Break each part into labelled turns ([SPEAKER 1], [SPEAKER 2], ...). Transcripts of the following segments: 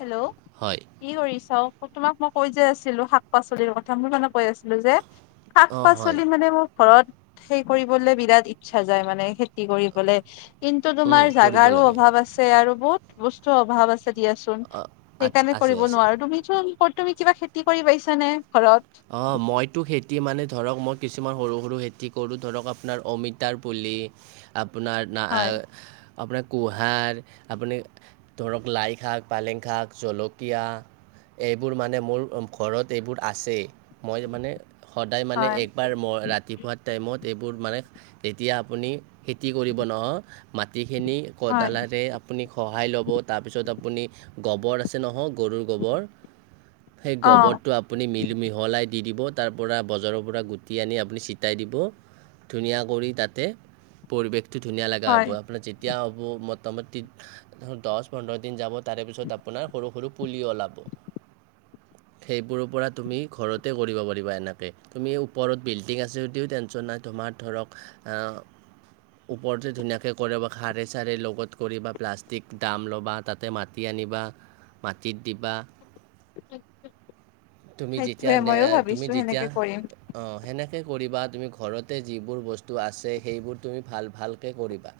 [SPEAKER 1] Hello
[SPEAKER 2] হয়
[SPEAKER 1] কি কৰিছ তোমাক মই কৈ যে আছিলো শাক পাচলিৰ কথা মই মানে কৈ আছিলো যে শাক
[SPEAKER 2] অঁ হয়
[SPEAKER 1] পাচলি মানে মোৰ ঘৰত সেই কৰিবলে বিৰাট ইচ্ছা যায় মানে খেতি কৰিবলে, কিন্তু
[SPEAKER 2] উম,
[SPEAKER 1] তোমাৰ
[SPEAKER 2] কৰিব
[SPEAKER 1] জাগাৰো
[SPEAKER 2] লাগে
[SPEAKER 1] অভাৱ আছে আৰু বহুত বস্তু অভাৱ আছে দিয়াচোন।
[SPEAKER 2] আছ
[SPEAKER 1] সেইকাৰণে
[SPEAKER 2] আছে
[SPEAKER 1] কৰিব
[SPEAKER 2] আছে
[SPEAKER 1] নোৱাৰো তুমি চো তুমি কিবা খেতি কৰি পাইছানে ঘৰত
[SPEAKER 2] অঁ মইতো খেতি মানে ধৰক মই কিছুমান সৰু সৰু খেতি কৰোঁ ধৰক আপোনাৰ অমিতাৰ পুলি আপোনাৰ ন
[SPEAKER 1] হয়
[SPEAKER 2] আপোনাৰ কুহাৰ আপুনি ধৰক লাই শাক, পালেং শাক, জলকীয়া এইবোৰ মানে মোৰ ঘৰত এইবোৰ আছেই মই মানে সদায় মানে
[SPEAKER 1] হয়
[SPEAKER 2] একবাৰ ম ৰাতিপুৱা টাইমত সেইবোৰ মানে তেতিয়া আপুনি খেতি কৰিব নহয় মাটি খিনি
[SPEAKER 1] হয়
[SPEAKER 2] কদালাৰে আপুনি সহায় ল'ব তাৰপিছত আপুনি গোবৰ আছে নহওক গৰুৰ গোবৰ সেই
[SPEAKER 1] অ
[SPEAKER 2] গোবৰটো আপুনি মিলিমি দি দিব তাৰ পৰা বজাৰৰ পৰা গুটি আনি আপুনি ছিটাই দিব ধুনীয়া কৰি তাতে পৰিৱেশটো ধুনীয়া লগা
[SPEAKER 1] হয়
[SPEAKER 2] হ'ব আপোনাৰ যেতিয়া মোটামুটি দহ পোন্ধৰ দিন যাব তাৰে পিছত আপোনাৰ সৰু সৰু পুলি ওলাব সেইবোৰৰ পৰা তুমি ঘৰতে কৰিব পাৰিবা এনেকৈ তুমি ওপৰত বিল্ডিং আছে যদিও টেনশ্যন নাই তোমাৰ ধৰক অ ওপৰতে ধুনীয়াকে কৰিব খাৰে চাৰে লগত কৰিব প্লাষ্টিক দাম ল'বা তাতে মাতি আনি যেনিবা মাটিত দিবা তুমি
[SPEAKER 1] সেইটোৱে
[SPEAKER 2] যেতিয়া নে
[SPEAKER 1] মইয়ো ভাবিছো সেনেকে কৰিম
[SPEAKER 2] এনেকৈ কৰিবা তুমি ঘৰতে যিবোৰ বস্তু আছে সেইবোৰ তুমি ভাল ভালকৈ কৰিবা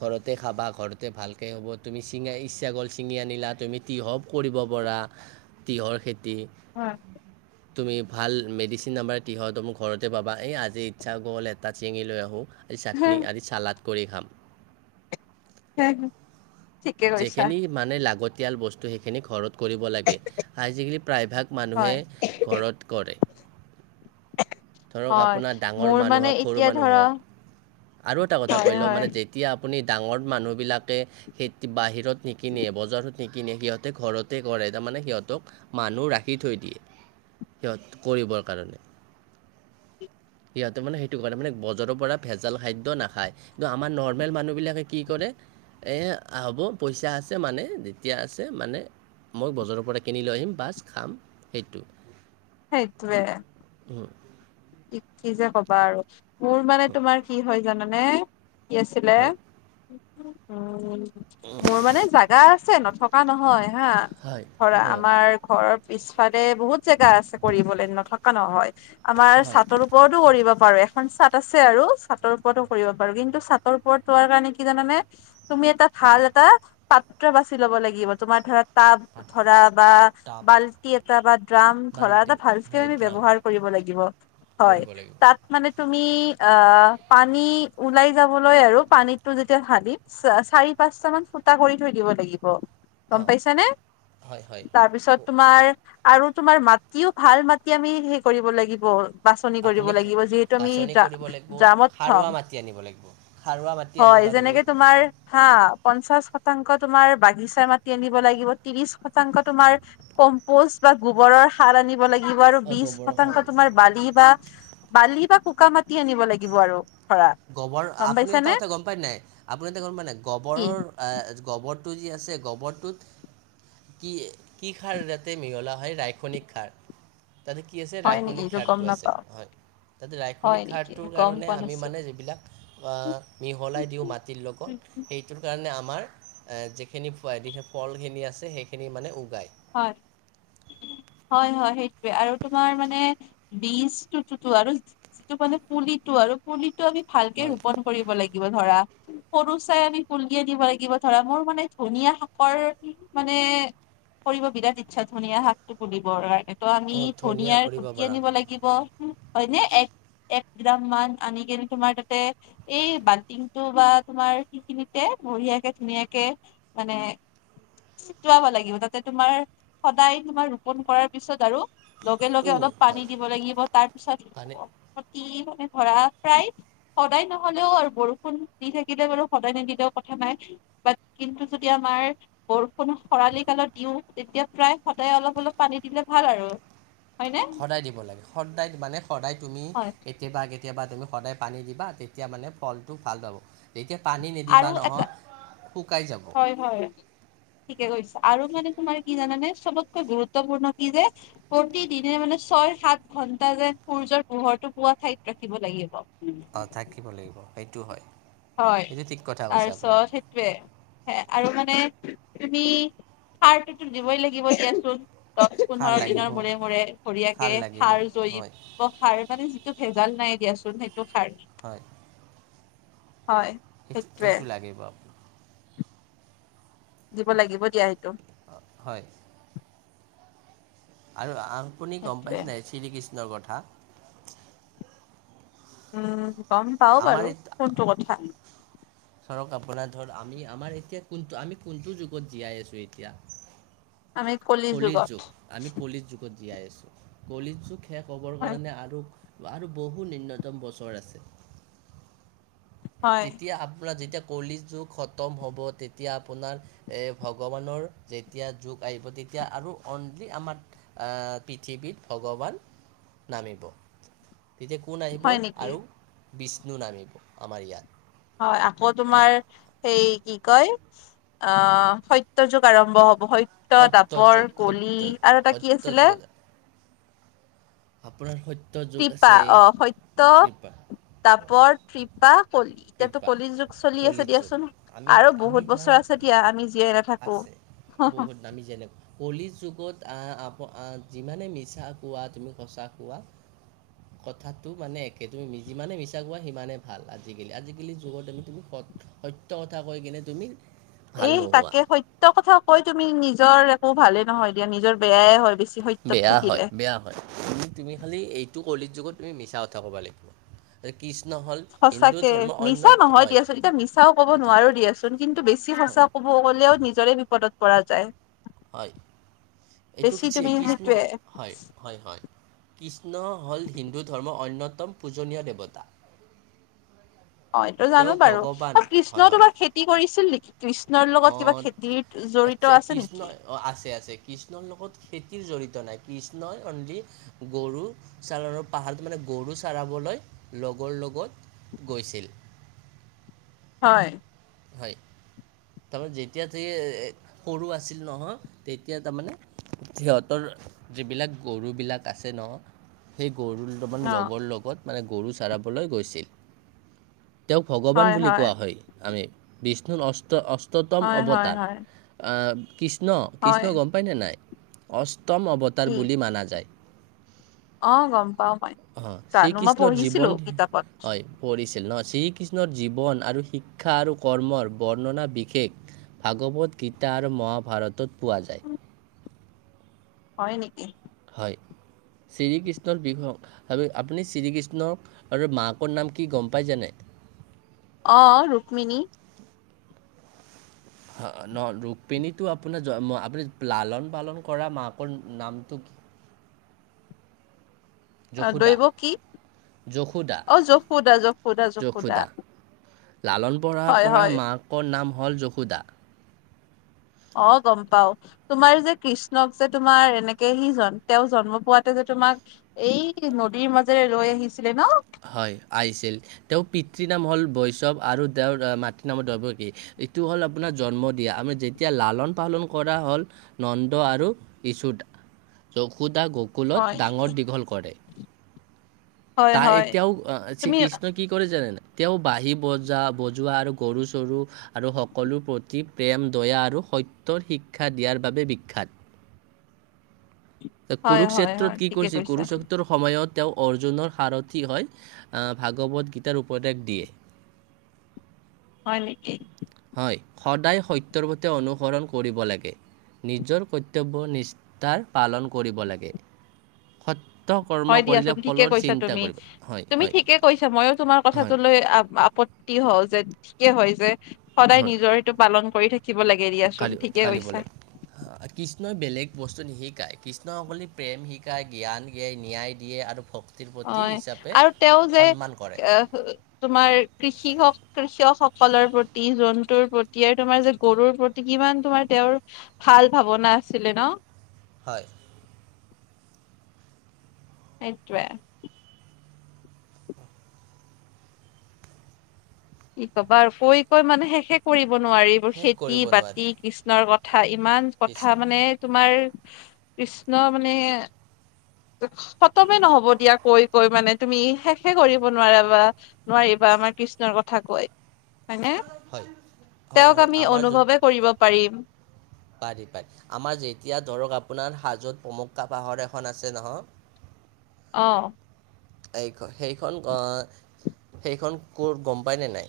[SPEAKER 2] ঘৰতে খাবা ঘৰতে ভালকে হ'ব তুমি চিঙা ইচ্ছা কৰল চিঙি আনিলা তুমি হব কৰিব পৰা তিঁহৰ খেতি
[SPEAKER 1] অ
[SPEAKER 2] তুমি ভাল মেডিচিন নাম্বাৰ কিহত মোক ঘৰতে পাবা এই আজি ইচ্ছা গ'ল এটা চিঙি লৈ আহোঁ। আদি চাটনি আদি চালাড কৰি খাম।
[SPEAKER 1] হম হু
[SPEAKER 2] যিখিনি মানে লাগতিয়াল বস্তু সেইখিনি ঘৰত কৰিব লাগে আজিকালি প্ৰায়ভাগ মানুহে
[SPEAKER 1] হয়
[SPEAKER 2] ঘৰত কৰে। ধৰক
[SPEAKER 1] হয়
[SPEAKER 2] আপোনাৰ ডাঙৰ
[SPEAKER 1] মোৰ
[SPEAKER 2] মানুহ
[SPEAKER 1] মানে
[SPEAKER 2] হওক সৰু
[SPEAKER 1] এতিয়া
[SPEAKER 2] মানুহ
[SPEAKER 1] ধৰা
[SPEAKER 2] হওক আৰু এটা কথা কৈ
[SPEAKER 1] হয়
[SPEAKER 2] লওঁ
[SPEAKER 1] হয়
[SPEAKER 2] মানে যেতিয়া আপুনি ডাঙৰ মানুহবিলাকে সেই বাহিৰত নিকিনে বজাৰত নিকিনে সিহঁতে ঘৰতে কৰে তাৰমানে সিহঁতক মানুহ ৰাখি থৈ সিহঁত কৰিবৰ কাৰণে।
[SPEAKER 1] [inaudible]
[SPEAKER 2] সিহঁতে মানে সেইটো কাৰণে মানে বজাৰৰ পৰা ভেজাল খাদ্য নাখায় কিন্তু আমাৰ নৰ্মেল মানুহবিলাকে কি কৰে। এ হ'ব পইচা আছে মানে যেতিয়া আছে মানে মই বজাৰৰ পৰা কিনি লৈ আহিম বাছ খাম সেইটো
[SPEAKER 1] সেইতোৱে
[SPEAKER 2] অ
[SPEAKER 1] কি যে কবা আৰু মোৰ মানে তোমাৰ কি হয় জানানে? কি আছিলে
[SPEAKER 2] হয়
[SPEAKER 1] উ মোৰ মানে জাগা আছে ন থকা নহয় হা
[SPEAKER 2] হয়
[SPEAKER 1] ধৰা
[SPEAKER 2] হয়
[SPEAKER 1] আমাৰ ঘৰৰ পিছফালে বহুত জেগা আছে কৰিবলৈ নথকা নহয় ছাতৰ ওপৰতো কৰিব পাৰে খন চাট আছে আৰু চাটৰ ওপৰতো কৰিব পাৰো কিন্তু চাটৰ ওপৰত ৰোৱাৰ কাৰণে কি জানে তুমি এ তাত ভাল এটা পাত্ৰ বাছি ল'ব লাগিব তোমাৰ ধৰা টাব ধৰা বা
[SPEAKER 2] হয়।
[SPEAKER 1] বাল্টি এটা বা ড্ৰাম ধৰা
[SPEAKER 2] বাল্টিং
[SPEAKER 1] এটা ভালকে
[SPEAKER 2] হয়
[SPEAKER 1] আমি
[SPEAKER 2] ড্ৰাম
[SPEAKER 1] ব্যৱহাৰ কৰিব লাগিব। হয়
[SPEAKER 2] কৰিব লাগিব
[SPEAKER 1] তাত মানে ত পান পানয়া সি পাঁচ মান ফুটা কৰি থৈ দিব লাগিব। গম
[SPEAKER 2] অঁ
[SPEAKER 1] পাইছানে
[SPEAKER 2] হয় হয়
[SPEAKER 1] তাৰপিছত তোমাৰ আৰু তোমাৰ মাটিও ভাল মাটি আমি হে কৰিব লাগিব। বাছনি কৰিব
[SPEAKER 2] আপুনি
[SPEAKER 1] লাগিব যিহেতু আমি
[SPEAKER 2] বাছনি কৰিব লাগিব
[SPEAKER 1] ড্ৰামত থম
[SPEAKER 2] সাৰুৱা মাটি আনিব লাগিব সাৰুৱা মাটি আনি
[SPEAKER 1] হয় যেনেকে তোমাৰ হা পঞ্চাশ শতাংশ তোমাৰ বাগিচা মাতি আনিব লাগিব ত্ৰিশ শতাংশ তোমাৰ কম্প বা গোবৰৰ সাৰ আনিব লাগে লিব আৰু
[SPEAKER 2] অঁ
[SPEAKER 1] বিশ
[SPEAKER 2] গোবৰৰ
[SPEAKER 1] শতাংশ
[SPEAKER 2] সৰে
[SPEAKER 1] তোমাৰ বালি বা বালি বা কোকা মাটি আনিব লাগিব আৰু ধৰা
[SPEAKER 2] গবৰ
[SPEAKER 1] গম
[SPEAKER 2] আপুনি
[SPEAKER 1] পাইছা
[SPEAKER 2] এটা
[SPEAKER 1] নে
[SPEAKER 2] কথা গম পায় নাই আপুনি এটা গম পায় নাই
[SPEAKER 1] কি
[SPEAKER 2] গোবৰৰ। গোবৰটো যি আছে গোবৰটোত কি কি খাৰ য়াতে মিহলা হয় ৰাইয়নিক সাৰ তাতে কি আছে
[SPEAKER 1] হয় নেকি
[SPEAKER 2] ৰাসায়নিক
[SPEAKER 1] এইটো গম
[SPEAKER 2] সাৰটো আছে
[SPEAKER 1] নাপাও
[SPEAKER 2] হয় তাতে
[SPEAKER 1] হয়
[SPEAKER 2] ৰাসায়নিক
[SPEAKER 1] নেকি
[SPEAKER 2] সাৰটোৰ
[SPEAKER 1] গম
[SPEAKER 2] কাৰণে
[SPEAKER 1] পোৱা
[SPEAKER 2] আমি মানে
[SPEAKER 1] নাছিলো
[SPEAKER 2] মিহলাই দিও মাটিৰ লগত হেইটো কাৰণে আমাৰ যিখিনিৱ ফলখিনি আছে সেইখিনি মানে উগায়।
[SPEAKER 1] হয় [unintelligible]
[SPEAKER 2] [unintelligible] [inaudible]
[SPEAKER 1] হয় হয় সেইটোৱে আৰু তোমাৰ মানে বীজটুটো আৰু যিটো মানে পুলি আৰু পুলিটো আমি ভালকে
[SPEAKER 2] হয়
[SPEAKER 1] ৰোপন কৰিব লাগিব ধৰা। সৰু চাই আমি পুলি আনিব লাগিব ধৰা মোৰ মানে ধুনীয়া শাকৰ মানে কৰিবব বিৰাট ইচ্ছা ধুনীয়া শাকটো তুলিবৰ কাৰণে। ত আমি
[SPEAKER 2] অঁ ধুনীয়া
[SPEAKER 1] ধনিয়াৰ
[SPEAKER 2] কৰিব
[SPEAKER 1] গুটি
[SPEAKER 2] পৰা
[SPEAKER 1] আনিব লাগিব হয় নে এক এক গ্ৰাম মান আনি কিনে তোমাৰ তাতে এই বাল্টিংটো বা তোমাৰ সেইখিনিতে বঢ়িয়াকে ধুনীয়াকে মানে চটুৱাব লাগিব তাতে। তোমাৰ সদায় তোমাৰ ৰোপন কৰাৰ পিছত আৰু লগে লগে অলপ পানী
[SPEAKER 2] হয়
[SPEAKER 1] দিব লাগিব তাৰপিছত
[SPEAKER 2] পানী
[SPEAKER 1] মানে। ধৰা প্ৰায় সদায় নহলেও আৰু বৰষুণ দি থাকিলে বাৰু সদায় নিদিলেও কথা নাই। কিন্তু যদি আমাৰ বৰষুণো খৰালি কালত। দিওঁ তেতিয়া প্ৰায় সদায় অলপ অলপ পানী দিলে ভাল আৰু। হয়নে
[SPEAKER 2] সদায় দিব লাগে সদায় মানে সদায় তুমি
[SPEAKER 1] হয়
[SPEAKER 2] কেতিয়াবা। কেতিয়াবা তুমি সদায় পানী দিবা তেতিয়া মানে ফলটো ভাল পাব। তেতিয়া পানী নিদিবা
[SPEAKER 1] আৰু এটা
[SPEAKER 2] নহয় শুকাই যাব।
[SPEAKER 1] হয় হয় ঠিকে কৈছা আৰু মানে তোমাৰ কি জানানে চবতকৈ গুৰুত্বপূৰ্ণ কি যে প্ৰতিদিনে মানে মানে ছয় সাত ঘন্টা যেন সূৰ্যৰ পোহৰটো পুৱা ঠাইত ৰাখিব লাগিব
[SPEAKER 2] থাকিব লাগিব সেইটো হয়।
[SPEAKER 1] হয়
[SPEAKER 2] সেইটো ঠিক কথা কৈছে আপুনি
[SPEAKER 1] তাৰপিছত সেইটোয়ে আৰু মানে। তুমি সাৰটোতো দিবই লাগিব দিয়াচোন। দহ
[SPEAKER 2] সাৰ
[SPEAKER 1] পোন্ধৰ
[SPEAKER 2] লাগিব
[SPEAKER 1] দিনৰ মূৰে মূৰে সৰিয়াকে
[SPEAKER 2] লাগিব
[SPEAKER 1] সাৰ
[SPEAKER 2] হয়
[SPEAKER 1] জয় সাৰ মানে যিটো ভেজাল নাই দিয়াচোন সেইটো সাৰ
[SPEAKER 2] হয়
[SPEAKER 1] হয়
[SPEAKER 2] সেইটো
[SPEAKER 1] সেইটোৱে
[SPEAKER 2] সেইটো লাগিব আপোনাক
[SPEAKER 1] দিব লাগিব দিয়া সেইটো।
[SPEAKER 2] হয় আৰু আপুনি গম
[SPEAKER 1] সেইটোৱে
[SPEAKER 2] পাইছেনে শ্ৰীকৃষ্ণৰ কথা
[SPEAKER 1] উম গম পাও
[SPEAKER 2] আমাৰ
[SPEAKER 1] বাৰু
[SPEAKER 2] এত-
[SPEAKER 1] কোনটো কথা।
[SPEAKER 2] ধৰক আপোনাৰ ধৰ আমি আমাৰ এতিয়া কোনটো আমি কোনটো যুগত জীয়াই আছো এতিয়া।
[SPEAKER 1] আমি কলি
[SPEAKER 2] কলিৰ
[SPEAKER 1] যুগত
[SPEAKER 2] যুগ আমি কলিৰ যুগত জীয়াই আছো কলিৰ যুগ শেষ ক হ'বৰ
[SPEAKER 1] হয়
[SPEAKER 2] কাৰণে আৰু আৰু বহু নিম্নতম বছৰ আছে।
[SPEAKER 1] হয়
[SPEAKER 2] তেতিয়া আপোনাৰ যেতিয়া। কলি যুগ খতম হ'ব তেতিয়া আপোনাৰ এ ভগৱানৰ যেতিয়া যুগ আহিব। এতিয়া আৰু অনলি আমাৰ পৃথিৱীত ভগৱান নামিব তেতিয়া কোন আহিব
[SPEAKER 1] হয় নেকি
[SPEAKER 2] আৰু বিষ্ণু নামিব আমাৰ ইয়াত
[SPEAKER 1] হয় আকৌ তোমাৰ সেই কি কয় অ সত্য যুগ আৰম্ভ হ'ব সত্য, দ্বাপৰ,
[SPEAKER 2] যুগ
[SPEAKER 1] কলি
[SPEAKER 2] সত্য
[SPEAKER 1] আৰু এটা কি
[SPEAKER 2] সত্য
[SPEAKER 1] আছিলে?
[SPEAKER 2] যুগত আপোনাৰ সত্য যুগ
[SPEAKER 1] টিপা
[SPEAKER 2] আছে
[SPEAKER 1] অ সত্য
[SPEAKER 2] কৃপা
[SPEAKER 1] দ্বাপৰ, তৃপা কলি এতিয়াতো
[SPEAKER 2] কৃপা
[SPEAKER 1] কলিৰ যুগ চলি
[SPEAKER 2] কলি
[SPEAKER 1] আছে
[SPEAKER 2] যুগ
[SPEAKER 1] দিয়াচোন
[SPEAKER 2] আমি
[SPEAKER 1] আৰু
[SPEAKER 2] আমি
[SPEAKER 1] বহুত বছৰ
[SPEAKER 2] ধৰক
[SPEAKER 1] আছে। তেতিয়া আমি জীয়াই নাথাকো।
[SPEAKER 2] আছে বহুত নামি যেনে কলি যুগত আহ আপ যিমানে মিছা কোৱা তুমি সঁচা হোৱা কথাটো মানে একে তুমি যিমানে মিছা কোৱা সিমানে ভাল। আজিকালি আজিকালি যুগত আমি তুমি সত্য কথা কৈ কিনে তুমি
[SPEAKER 1] এ
[SPEAKER 2] ভাল নোহোৱা
[SPEAKER 1] তাকে সত্য কথা কৈ তুমি নিজৰ একো ভালে নহয় দিয়া নিজৰ বেয়াই হয় বেছি। সত্যত
[SPEAKER 2] বেয়া
[SPEAKER 1] থাকিলে
[SPEAKER 2] হয় বেয়া হয় তুমি খালি এইটো কলিত যুগত তুমি মিছা কথা ক'ব লাগিব কৃষ্ণ হ'ল হিন্দু
[SPEAKER 1] সঁচাকে
[SPEAKER 2] ধৰ্মৰ অন্য
[SPEAKER 1] মিছা নহয়
[SPEAKER 2] হয়
[SPEAKER 1] দিয়াচোন এতিয়া মিছাও কব
[SPEAKER 2] কথাত
[SPEAKER 1] নোৱাৰো দিয়াচোন কিন্তু বেছি
[SPEAKER 2] হয়
[SPEAKER 1] সঁচা কব কলেও নিজৰে বিপদত পৰা যায়।
[SPEAKER 2] হয় এইটো
[SPEAKER 1] বেছি
[SPEAKER 2] কি এক
[SPEAKER 1] তুমি
[SPEAKER 2] শ্ৰীকৃষ্ণ
[SPEAKER 1] সেইটোয়ে
[SPEAKER 2] হয় হয় হয় কৃষ্ণ হ'ল হিন্দু ধৰ্মৰ অন্যতম পূজনীয় দেৱতা।
[SPEAKER 1] অ এইটো জানো
[SPEAKER 2] তেওঁক
[SPEAKER 1] বাৰু
[SPEAKER 2] ভগৱান হয়
[SPEAKER 1] কৃষ্ণ
[SPEAKER 2] হয়
[SPEAKER 1] তোমাৰ খেতি কৰিছিল নেকি? কৃষ্ণৰ লগত কিবা খেতিত জড়িত আছে
[SPEAKER 2] কৃষ্ণ
[SPEAKER 1] নেকি?
[SPEAKER 2] আছে আছে কৃষ্ণৰ লগত খেতিৰ জড়িত নাই? কৃষ্ণই অনলি গৰু সাগৰ আৰু পাহাৰটো মানে গৰু চৰাবলৈ লগৰ লগত গৈছিল।
[SPEAKER 1] হয়।
[SPEAKER 2] হয় তাৰমানে যেতিয়া সৰু আছিল নহয়। তেতিয়া তাৰমানে সিহঁতৰ যিবিলাক গৰুবিলাক আছে ন সেই
[SPEAKER 1] অ
[SPEAKER 2] কৃষ্ণই লগৰ লগত মানে গৰু চৰাবলৈ গৈছিল। তেওঁক ভগৱান বুলি কোৱা হয়। আমি বিষ্ণুৰ অষ্ট অ অষ্টতম
[SPEAKER 1] হয় হয়
[SPEAKER 2] অৱতাৰ
[SPEAKER 1] হয়
[SPEAKER 2] কৃষ্ণ
[SPEAKER 1] হয়
[SPEAKER 2] কৃষ্ণ গম পায়নে নাই অষ্ট উত্তম অৱতাৰ
[SPEAKER 1] কি
[SPEAKER 2] বুলি মানা যায়।
[SPEAKER 1] অ গম পাম।
[SPEAKER 2] অ শ্ৰীকৃষ্ণৰ জীৱন
[SPEAKER 1] কিতাপত
[SPEAKER 2] হয়। পৰিচ ন শ্ৰীকৃষ্ণৰ জীৱন আৰু শিক্ষা আৰু কৰ্মৰ বৰ্ণনা বিশেষ ভাগৱত গীতা আৰু মহাভাৰতত পোৱা যায়।
[SPEAKER 1] হয় নেকি।
[SPEAKER 2] হয়। শ্ৰীকৃষ্ণৰ বিষয়ে আপুনি শ্ৰীকৃষ্ণ আৰু মাকৰ নাম কি গম পাই জাননে? [unintelligible] [inaudible]
[SPEAKER 1] অ ৰুক্মিণী
[SPEAKER 2] ন ৰুক্মিণী আপোনাৰ আপুনি লালন পালন কৰা মাকৰ নামটো কি? [unintelligible] [inaudible]
[SPEAKER 1] আহ
[SPEAKER 2] যশোদা
[SPEAKER 1] দৈৱকী
[SPEAKER 2] যশোদা
[SPEAKER 1] অ যশোদা যশোদা।
[SPEAKER 2] লালন পালন
[SPEAKER 1] হয়
[SPEAKER 2] কৰা
[SPEAKER 1] হয়
[SPEAKER 2] মাকৰ নাম হ'ল যশোদা।
[SPEAKER 1] অ গম পাও তোমাৰ যে কৃষ্ণক যে তোমাৰ এনেকে সিজন তেওঁ জন্ম পোৱাতে যে। তোমাক এই নদীৰ মাজেৰে লৈ আহিছিলে ন।
[SPEAKER 2] হয় আহিছিল তেওঁৰ পিতৃ নাম হ'ল বৈষ্ণৱ আৰু তেওঁৰ মাতৃ নাম দৈৱকী। এইটো হ'ল আপোনাৰ জন্ম দিয়া আমাৰ যেতিয়া লালন পালন কৰা হ'ল নন্দ আৰু যশো যশোদা
[SPEAKER 1] হয়
[SPEAKER 2] গকুলত
[SPEAKER 1] নেকি?
[SPEAKER 2] ডাঙৰ দীঘল কৰে।
[SPEAKER 1] হয়
[SPEAKER 2] তাই
[SPEAKER 1] হয়
[SPEAKER 2] এতিয়াও শ্ৰী
[SPEAKER 1] তুমি
[SPEAKER 2] কৃষ্ণ কি কৰে জানেনে, তেওঁ বাঁহী বজা বজোৱা আৰু গৰু চৰু আৰু সকলো প্ৰতি প্ৰেম দয়া আৰু [unintelligible] সত্যৰ শিক্ষা দিয়াৰ বাবে বিখ্যাত।
[SPEAKER 1] হয় হয় হয়
[SPEAKER 2] কুৰুক্ষেত্ৰত কি
[SPEAKER 1] ঠিকে
[SPEAKER 2] কৰিছে
[SPEAKER 1] কৈছা
[SPEAKER 2] কুৰুক্ষেত্ৰ সময়ত তেওঁ অৰ্জুনৰ সাৰথী হৈ ভাগৱত গীতাৰ উপদেশ দিয়ে। [inaudible]
[SPEAKER 1] হয় নেকি।
[SPEAKER 2] হয় সদায় সত্যৰ প্ৰতি অনুসৰণ কৰিব লাগে। নিজৰ কৰ্তব্য নিষ্ঠাৰে পালন কৰিব লাগে স
[SPEAKER 1] হয় দিয়াচোন ঠিকে কৈছা তুমি
[SPEAKER 2] হয়
[SPEAKER 1] তুমি
[SPEAKER 2] হয়
[SPEAKER 1] ঠিকে কৈছা ময়ো তোমাৰ
[SPEAKER 2] হয়
[SPEAKER 1] কথাটো লৈ আপত্তি হ যে ঠিকে হয় যে সদায়
[SPEAKER 2] হয়
[SPEAKER 1] নিজৰ সেইটো পালন কৰি থাকে
[SPEAKER 2] কালি কালি বলোগ কৃষ্ণই বেলেগ [unintelligible] বস্তু শিকায় কৃষ্ণসকলে প্ৰেম শিকায় জ্ঞান দিয়ে ন্যায় দিয়ে আৰু ভক্ত
[SPEAKER 1] হয় আৰু তেওঁ যে
[SPEAKER 2] কৰে
[SPEAKER 1] এ তোমাৰ কৃষি হওক কৃষক হওক সকলৰ প্ৰতি জন্তুৰ প্ৰতি আৰু তোমাৰ যে গৰুৰ প্ৰতি কিমান তোমাৰ তেওঁৰ ভাল ভাৱনা আছিলে ন
[SPEAKER 2] হয়
[SPEAKER 1] সেটোৱে কি কবা আৰু কৈ কৈ মানে শেষে কৰিব নোৱাৰি এইবোৰ
[SPEAKER 2] শেষ
[SPEAKER 1] খেতি
[SPEAKER 2] কৰিব নোৱাৰি
[SPEAKER 1] বাতি কৃষ্ণৰ কথা ইমান কথা
[SPEAKER 2] কৃষ্ণ
[SPEAKER 1] মানে তোমাৰ কৃষ্ণ মানে খতমে নহব দিয়া কৈ কৈ মানে তুমি শেষে কৰিব নোৱাৰাবা নোৱাৰিবা আমাৰ কৃষ্ণৰ কথা কয় হয়নে
[SPEAKER 2] হয় হয়
[SPEAKER 1] তেওঁক
[SPEAKER 2] হয়
[SPEAKER 1] আমি
[SPEAKER 2] আমাৰ যোন
[SPEAKER 1] অনুভৱে কৰিব পাৰিম
[SPEAKER 2] পাৰি পাৰি আমাৰ যেতিয়া ধৰক আপোনাৰ হাজোত পমক্কা পাহৰ এখন আছে নহয়
[SPEAKER 1] অহ
[SPEAKER 2] সেইখন সেইখন ক'ত গম পায়নে নাই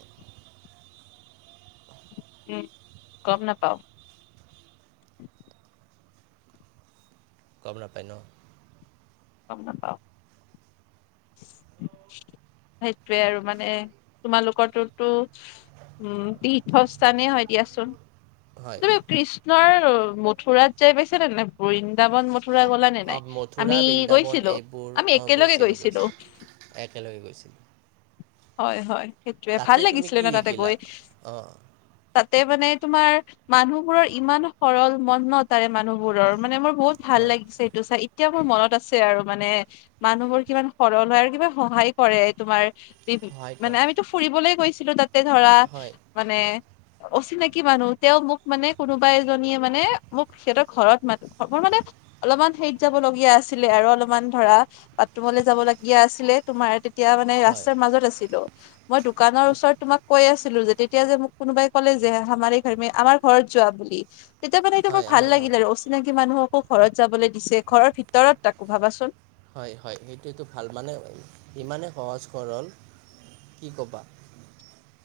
[SPEAKER 1] উম গম নাপাও
[SPEAKER 2] গম নাপাই ন
[SPEAKER 1] কামনত [unintelligible] সেইটোয়ে আৰু মানে তোমালোকৰতোতো [unintelligible] উম তীৰ্থস্থানে হয় দিয়াচোন
[SPEAKER 2] হয়
[SPEAKER 1] তুমি কৃষ্ণৰ মথুৰাত যাই পাইছে নে নাই গৈ [unintelligible] যাবন মথুৰা গলা নে নাই আমি
[SPEAKER 2] দাবন
[SPEAKER 1] গৈছিলো
[SPEAKER 2] এইবোৰ
[SPEAKER 1] আমি
[SPEAKER 2] অ
[SPEAKER 1] একেলগে
[SPEAKER 2] গৈছিলো গৈছিলো একেলগে গৈছিলো
[SPEAKER 1] হয় হয় সেইটোৱে ভাল লাগিছিলে
[SPEAKER 2] কি
[SPEAKER 1] ন তাতে
[SPEAKER 2] শিকিলা
[SPEAKER 1] গৈ
[SPEAKER 2] অঁ
[SPEAKER 1] তাতে মানে তোমাৰ মানুহবোৰৰ ইমান সৰল মন ন তাৰে মানুহবোৰৰ মানে মোৰ বহুত ভাল
[SPEAKER 2] হয়
[SPEAKER 1] লাগিছে এইটো চাই এতিয়া মোৰ মনত আছে আৰু মানে মানুহবোৰ কিমান সৰল হয় আৰু কিবা সহায় কৰে তোমাৰ
[SPEAKER 2] সহায়
[SPEAKER 1] মানে
[SPEAKER 2] কৰে
[SPEAKER 1] আমিতো ফুৰিবলৈ গৈছিলো তাতে ধৰা
[SPEAKER 2] হয়
[SPEAKER 1] মানে
[SPEAKER 2] হয়
[SPEAKER 1] অচিনাকি কি মানুহ তেওঁ মোক মানে কোনোবা এজনীয়ে মানে মোক সিহঁতৰ ঘৰত মান মোৰ মানে অলপমান হেত যাব লগীয়া আছিলে আৰু অলপমান ধৰা বাথৰুমলৈ যাব লগীয়া আছিলে তোমাৰ তে তিয়া মানে ৰা
[SPEAKER 2] হয়
[SPEAKER 1] ষ্টাত নাছিলো মই দোকানৰ ওচৰত তোমাক কৈ আ ছিলো যে তেতিয়া যে মোক কোনোবাই ক'লে যে হামাৰে ঘৰ মে আমাৰ ঘৰত যোৱা বুলি তেতিয়া মানে এইটো মোৰ
[SPEAKER 2] হয় আমাৰ
[SPEAKER 1] ভাল
[SPEAKER 2] ঘৰ
[SPEAKER 1] লাগিল আৰু অচিনাকি মানুহকো ঘৰত যাবলৈ দিছে ঘৰৰ ভিতৰত তাকো ভাবাচোন
[SPEAKER 2] হয় হয় সেইটোতো ভাল মানে ইমানেই সহজ সৰল কি ক'বা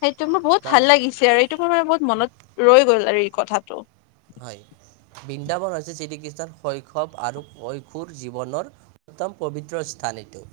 [SPEAKER 1] সেইটো মোৰ বহুত
[SPEAKER 2] মানে
[SPEAKER 1] ভাল লাগিছে আৰু এইটো মোৰ মানে বহুত মনত ৰৈ গ'ল আৰু এই কথাটো
[SPEAKER 2] হয় বৃন্দাবন হৈছে শ্ৰীকৃষ্ণৰ শৈশৱ আৰু কৈশোৰ জীৱনৰ উত্তম পবিত্ৰ স্থান এইটো